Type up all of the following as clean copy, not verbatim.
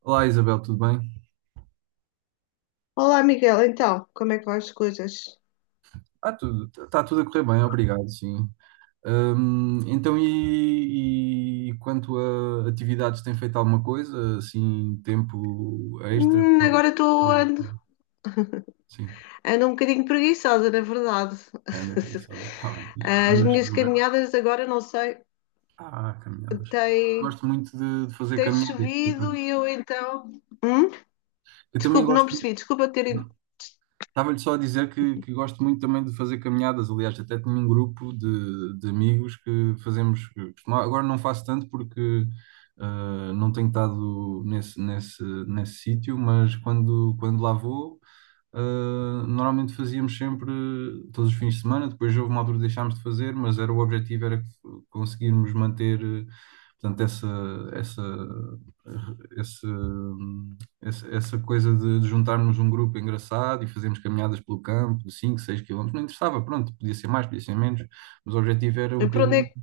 Olá Isabel, tudo bem? Olá, Miguel. Então, como é que vão as coisas? Tudo, está tudo a correr bem, obrigado, sim. Então, e quanto a atividades, tem feito alguma coisa, assim, tempo extra? Agora Sim, ando um bocadinho preguiçosa, na verdade. anda por isso, está bem. As Mas, minhas mas- caminhadas agora, não sei, ah, caminhadas. tem, Gosto muito de fazer tem caminhadas, por chovido acaso. e eu então. Hum? Eu também Desculpe, não gosto. percebi. Desculpa ter. Estava-lhe só a dizer que gosto muito também de fazer caminhadas. Aliás, até tenho um grupo de amigos que fazemos, agora não faço tanto porque ah, não tenho estado nesse sítio, mas quando lá vou, normalmente fazíamos sempre todos os fins de semana, depois houve uma altura que deixámos de fazer, mas era, o objetivo era que conseguirmos manter, portanto, essa, essa coisa de juntarmos um grupo engraçado e fazermos caminhadas pelo campo de 5 6 quilómetros, não interessava, pronto, podia ser mais, podia ser menos, mas o objetivo era um Para onde é, bocadinho, que-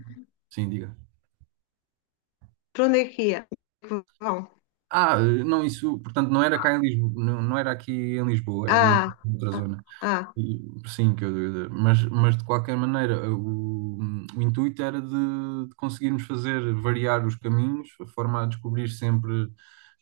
sim, diga. para onde é que ia? Que vão. Não, isso, portanto, não era cá em Lisboa, não, não era aqui em Lisboa, era Ah, noutra ah, zona. ah, E- Sim, que eu, mas de qualquer maneira, o intuito era de conseguirmos fazer variar os caminhos, a forma a descobrir sempre,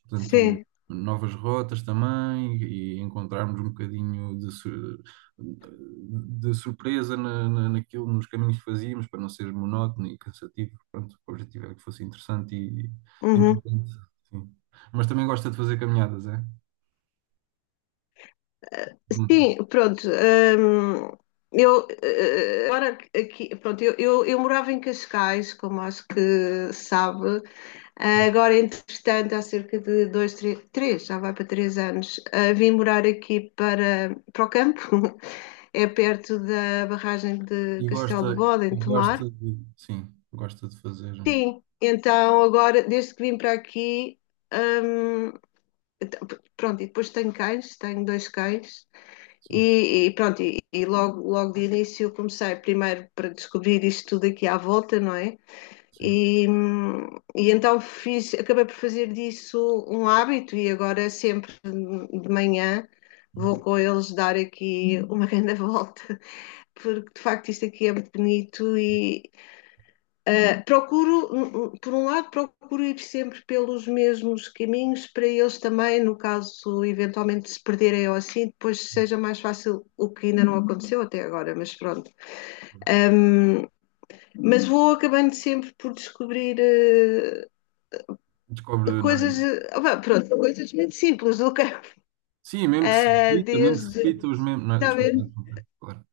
portanto, sim. novas rotas também e encontrarmos um bocadinho de, de surpresa naquilo, nos caminhos que fazíamos, para não ser monótono e cansativo. Pronto, o objetivo era que fosse interessante e Uhum. importante, sim. Mas também gosta de fazer caminhadas, é? Sim, pronto. Eu, agora aqui, pronto, eu morava em Cascais, como acho que sabe. Ah, agora, entretanto, há cerca de dois, três, já vai para 3 anos. Vim morar aqui para o campo, é perto da barragem de E Castelo de gosta, Bode, em e Tomar. gosta de, sim, gosta de fazer, Sim, então agora, desde que vim para aqui, hum, então, pronto, e depois tenho cães, tenho dois cães. sim, E, pronto, e logo de início comecei primeiro para descobrir isto tudo aqui à volta, não é? sim. E, e, então acabei por fazer disso um hábito e agora sempre de manhã vou com eles dar aqui uma grande volta, porque de facto isto aqui é muito bonito e por um lado, procuro ir sempre pelos mesmos caminhos para eles também, no caso eventualmente se perderem ou assim, depois seja mais fácil, o que ainda não aconteceu até agora, mas pronto. Hum, mas vou acabando sempre por descobrir Descobre, não é? coisas, pronto, coisas muito simples do campo, Sim, mesmo que se repita, mesmo que se desde, repita os mesmos, não é? está a Desculpa, ver? não, desculpa, claro.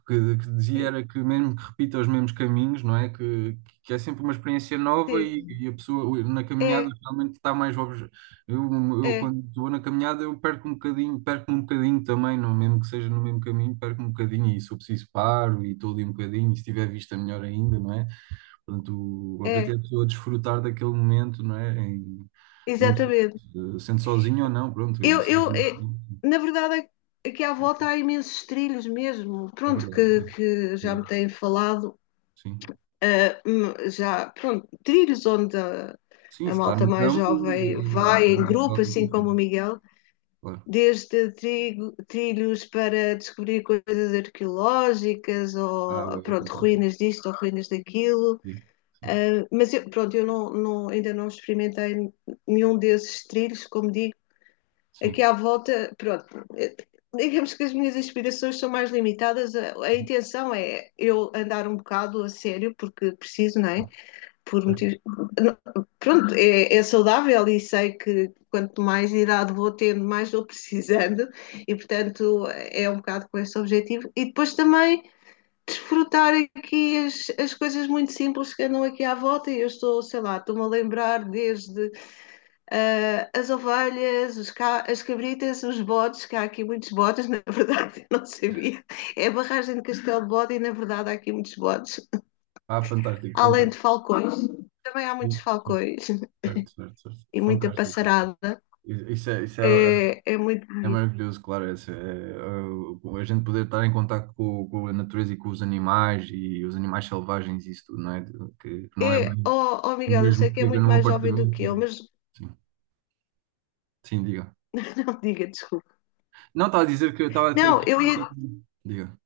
Que dizia era que mesmo que repita os mesmos caminhos, não é? Que é sempre uma experiência nova Sim, e a pessoa na caminhada é, realmente está mais obje... eu, eu é, quando estou na caminhada eu perco um bocadinho também, não, mesmo que seja no mesmo caminho, perco um bocadinho e se eu preciso paro e estou ali um bocadinho e se tiver vista melhor ainda, não é? Portanto, o objetivo é, é a pessoa é desfrutar daquele momento, não é? Em, mesmo se- exatamente. eh, sendo sozinho ou não, pronto, e Eu, sozinho, pronto, na verdade, aqui à volta há imensos trilhos mesmo, é pronto, verdade. que É, já me eh, têm falado, sim, já, pronto, trilhos onde a, sim, a se está malta no mais campo, jovem vai em grupo, toque, assim fica, como o Miguel, claro. desde trilhos para descobrir coisas arqueológicas, Ah, ou, uau, pronto, fantástico. ruínas disto ou ruínas daquilo. Sim, sim, Ah, mas eu, pronto, eu ainda não experimentei nenhum desses trilhos, como digo, aqui sim. à volta, pronto, eh, digamos que as minhas inspirações são mais limitadas. A intenção é eu andar um bocado a sério, porque preciso, não é? Hum, Por motivos. Certo. não- Pronto, é saudável e sei que quanto mais idade vou tendo, mais vou precisando, e portanto é um bocado com esse objetivo. E depois também. Desfrutar aqui as coisas muito simples que andam aqui à volta, e eu estou, sei lá, estou-me a lembrar desde as ovelhas, as cabritas, os bodes, que há aqui muitos bodes, na verdade, eu não sabia. É a barragem de Castelo de Bode e, na verdade, há aqui muitos bodes. Ah, fantástico, Além de fantástico. falcões, também há muitos Sim, sim, falcões certo, certo, certo. e muita Fantástico. passarada. Isso é, É, é muito é bonito. maravilhoso, claro. Essa, é, a gente poder estar em contato com a natureza e com os animais e os animais selvagens e isso tudo, não é? Que não é É, bem oh, o Miguel, eu mesmo sei que que é viver muito num mais jovem do apartamento. que eu, mas Sim, sim, diga. não diga, desculpa. Não, estava a dizer que eu estava a ter. Não, eu ia. Diga.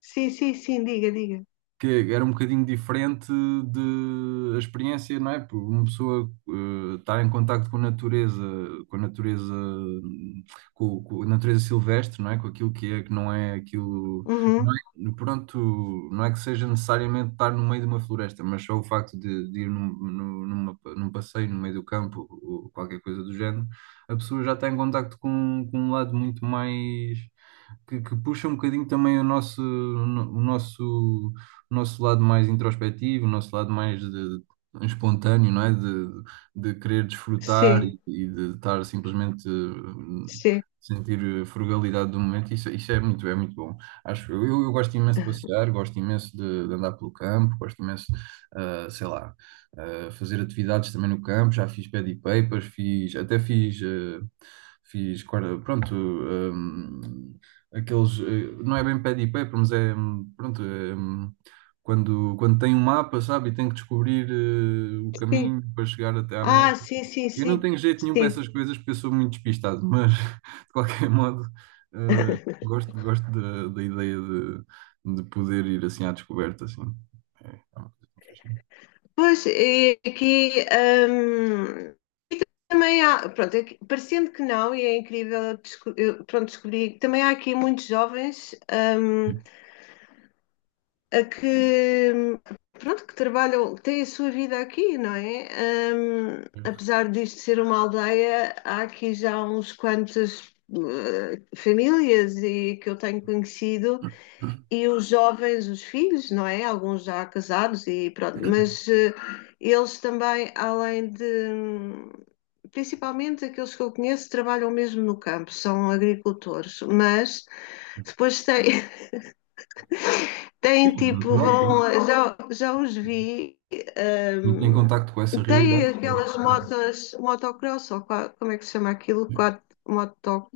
Sim, sim, sim, diga, diga. Que era um bocadinho diferente de a experiência, não é? Por uma pessoa estar em contacto com a natureza, com a natureza, com a natureza silvestre, não é? Com aquilo que é, que não é aquilo, não Uhum. é, pronto, não é que seja necessariamente estar no meio de uma floresta, mas só o facto de ir num, num passeio no meio do campo ou qualquer coisa do género, a pessoa já está em contacto com um lado muito mais que puxa um bocadinho também o nosso lado mais introspectivo, o nosso lado mais de- espontâneo, não é? De querer desfrutar Sim, e de estar simplesmente sim, sentir a frugalidade do momento. Isso é muito bom. Acho, eu gosto imenso de passear, gosto imenso de andar pelo campo, gosto imenso, sei lá, fazer atividades também no campo. Já fiz pad e papers, fiz, até fiz, fiz, pronto, eh, aqueles, não é bem pad e paper, mas é, pronto, é, quando, quando tem um mapa, sabe, e tem que descobrir o sim. caminho para chegar até à Ah, meta. sim, sim, Eu não sim, tenho jeito nenhum para sim. essas coisas porque eu sou muito despistado, mas de qualquer modo, gosto, gosto da ideia de poder ir assim à descoberta, assim. É, é uma coisa que me faz sentido. Pois, e aqui hum, também há, pronto, parecendo que não, e é incrível, eu, pronto, descobri, também há aqui muitos jovens, a que, hum, pronto, que trabalham, que têm a sua vida aqui, não é? Apesar disto ser uma aldeia, há aqui já uns quantas famílias e que eu tenho conhecido e os jovens, os filhos, não é? Alguns já casados e pronto, mas eles também, além de, principalmente aqueles que eu conheço, trabalham mesmo no campo, são agricultores, mas depois têm, Sim, têm é tipo, natural, pronto. vão, já os vi, Muito em contacto com essa têm realidade. Sim, aquelas sim, motas, motocross, ou como é que se chama aquilo? sim. Quatro, moto,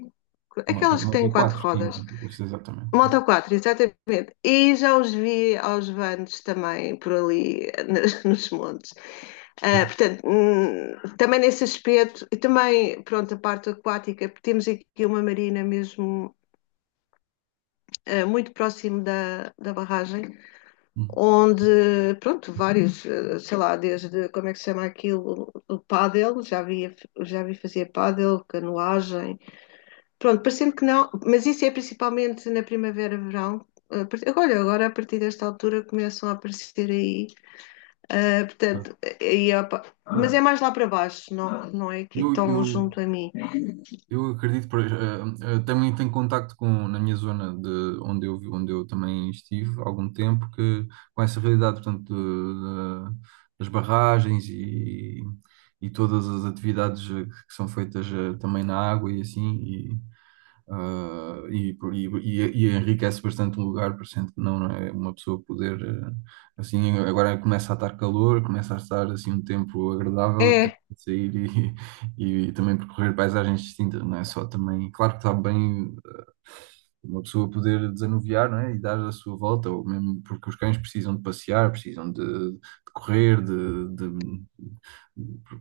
Uma aquelas que têm nota quatro 4 sim, rodas. com certeza, exatamente. Moto 4, exatamente. E já os vi aos vans também por ali nos montes. Ah, Sim. portanto, também nesse aspecto, e também, pronto, a parte aquática, temos aqui uma marina mesmo muito próximo da barragem, É. onde, pronto, vários, sei lá, desde, como é que se chama aquilo, o pádel, já vi fazer pádel, canoagem. Pronto, parecendo que não, mas isso é principalmente na primavera, verão. Olha, agora a partir desta altura começam a aparecer aí, Ah, portanto, opa, não, mas é mais lá para baixo, não, não é aqui Eu, tão eu, junto a mim. eu acredito, por, também tenho contacto com, na minha zona de onde eu, onde eu também estive há algum tempo, que com essa realidade, portanto, das barragens e todas as atividades que são feitas também na água e assim, e enriquece bastante um lugar, por cento que não, não é? Uma pessoa poder, assim, agora começa a estar calor, começa a estar, assim, um tempo agradável, tem É, que sair e também percorrer paisagens distintas, não é só também, claro que está bem uma pessoa poder desanuviar, não é? E dar a sua volta, ou mesmo porque os cães precisam de passear, precisam de correr,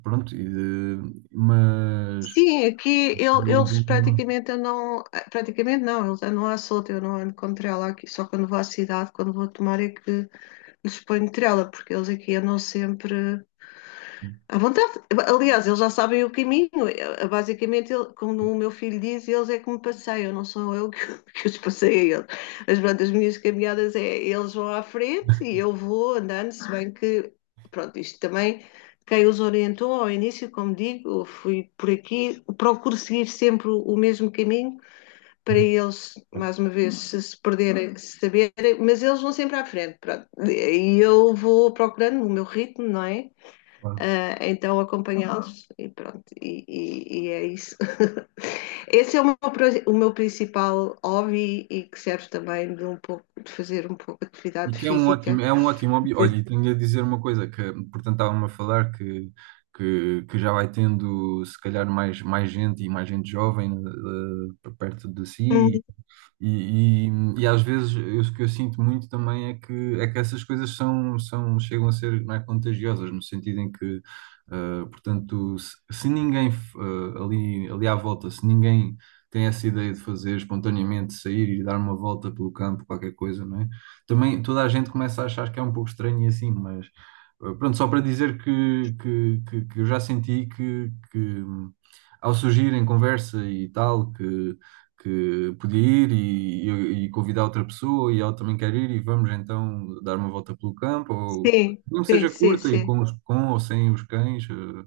pronto, e de, mas... sim, aqui eles mas- praticamente andam, praticamente não, eles andam à solta, eu não ando com trela aqui, só quando vou à cidade, quando vou tomar é que lhes ponho trela, porque eles aqui andam sempre à vontade. Aliás, eles já sabem o caminho. Basicamente, como o meu filho diz, eles é que me passeiam, não sou eu que, que os passei a eles. Mas pronto, as minhas caminhadas é eles vão à frente e eu vou andando, se bem que, pronto, isto também, quem os orientou ao início, como digo, eu fui por aqui, procuro seguir sempre o mesmo caminho para Uhum, eles, certo, mais uma vez, se perderem, se saberem, mas eles vão sempre à frente, pronto. E eu vou procurando o meu ritmo, não é? claro. Ah, então acompanhá-los e pronto, e é isso. Esse é o meu principal hobby e que serve também de um pouco de fazer um pouco de E atividade que física. é um ótimo hobby. Olha, e tenho a dizer uma coisa, que, portanto, estava-me a falar que, que já vai tendo, se calhar, mais, mais gente e mais gente jovem perto de Hum. si e às vezes o que eu sinto muito também é que essas coisas são, são, chegam a ser, não é, contagiosas, no sentido em que, portanto, se ninguém, ali, ali à volta, se ninguém tem essa ideia de fazer espontaneamente, sair e dar uma volta pelo campo, qualquer coisa, não é? Também toda a gente começa a achar que é um pouco estranho e assim, mas pronto, só para dizer que eu já senti que ao surgir em conversa e tal, que podia ir e convidar outra pessoa e ela também quer ir e vamos então dar uma volta pelo campo, ou Sim, não sim, seja sim, curta e sim, com, com ou sem os cães,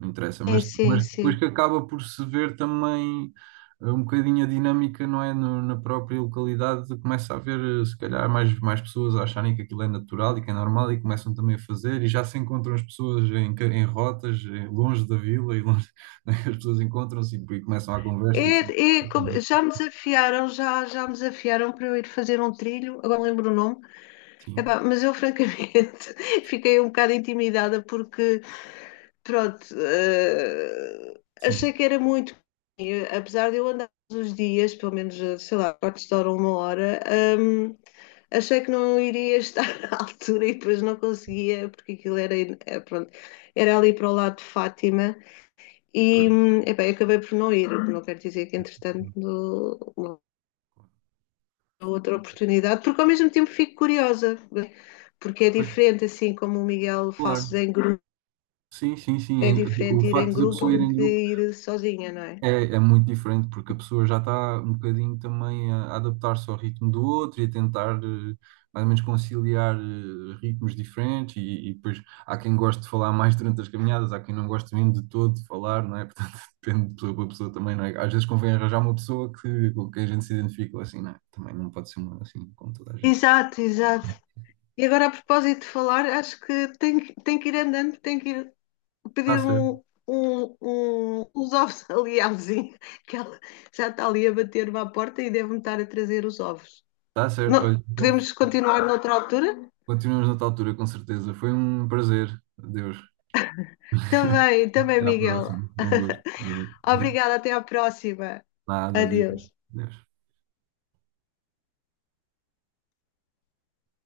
não interessa, sim, sim, mas depois sim. que acaba por se ver também um bocadinho a dinâmica, não é? Na própria localidade começa a haver se calhar mais, mais pessoas a acharem que aquilo é natural e que é normal e começam também a fazer e já se encontram as pessoas em, em rotas, longe da vila e longe, as pessoas encontram-se e começam a conversa e assim. Já me desafiaram, já me desafiaram para eu ir fazer um trilho, agora não lembro o nome. Sim, Epá, mas eu francamente fiquei um bocado intimidada porque pronto, achei sim. que era muito, e, apesar de eu andar todos os dias, pelo menos, sei lá, quartos de hora, ou uma hora, hum, achei que não iria estar à altura e depois não conseguia, porque aquilo era, pronto, era ali para o lado de Fátima e, Por- epá, eu acabei por não ir, o que não quero dizer que entretanto uma outra oportunidade, porque ao mesmo tempo fico curiosa, né? Porque é por- diferente, assim como o Miguel faz Claro. em grupo, Sim, sim, é sim. O diferente ir em facto da grupo pessoa ir do em que grupo ir sozinha, não é? é, é muito diferente, porque a pessoa já está um bocadinho também a adaptar-se ao ritmo do outro e a tentar mais ou menos conciliar ritmos diferentes. E depois há quem goste de falar mais durante as caminhadas, há quem não goste mesmo de todo de falar, não é? Portanto, depende de pessoa para pessoa também, não é? Às vezes convém arranjar uma pessoa que, com quem a gente se identifica, assim, não é? Também não pode ser uma assim, como toda a gente. Exato, exato. E agora, a propósito de falar, acho que tem que ir andando, tem que ir Está pedir um, certo, uns ovos ali à vizinha, que ela já está ali a bater-me à porta e deve-me estar a trazer os ovos. está certo. Não, Olha, então podemos continuar noutra altura? continuamos noutra altura, com certeza. Foi um prazer. Adeus. Também, também, Até à Miguel. próxima. Um gosto. Adeus. Obrigada, até à próxima. Nada, adeus. Adeus. Adeus.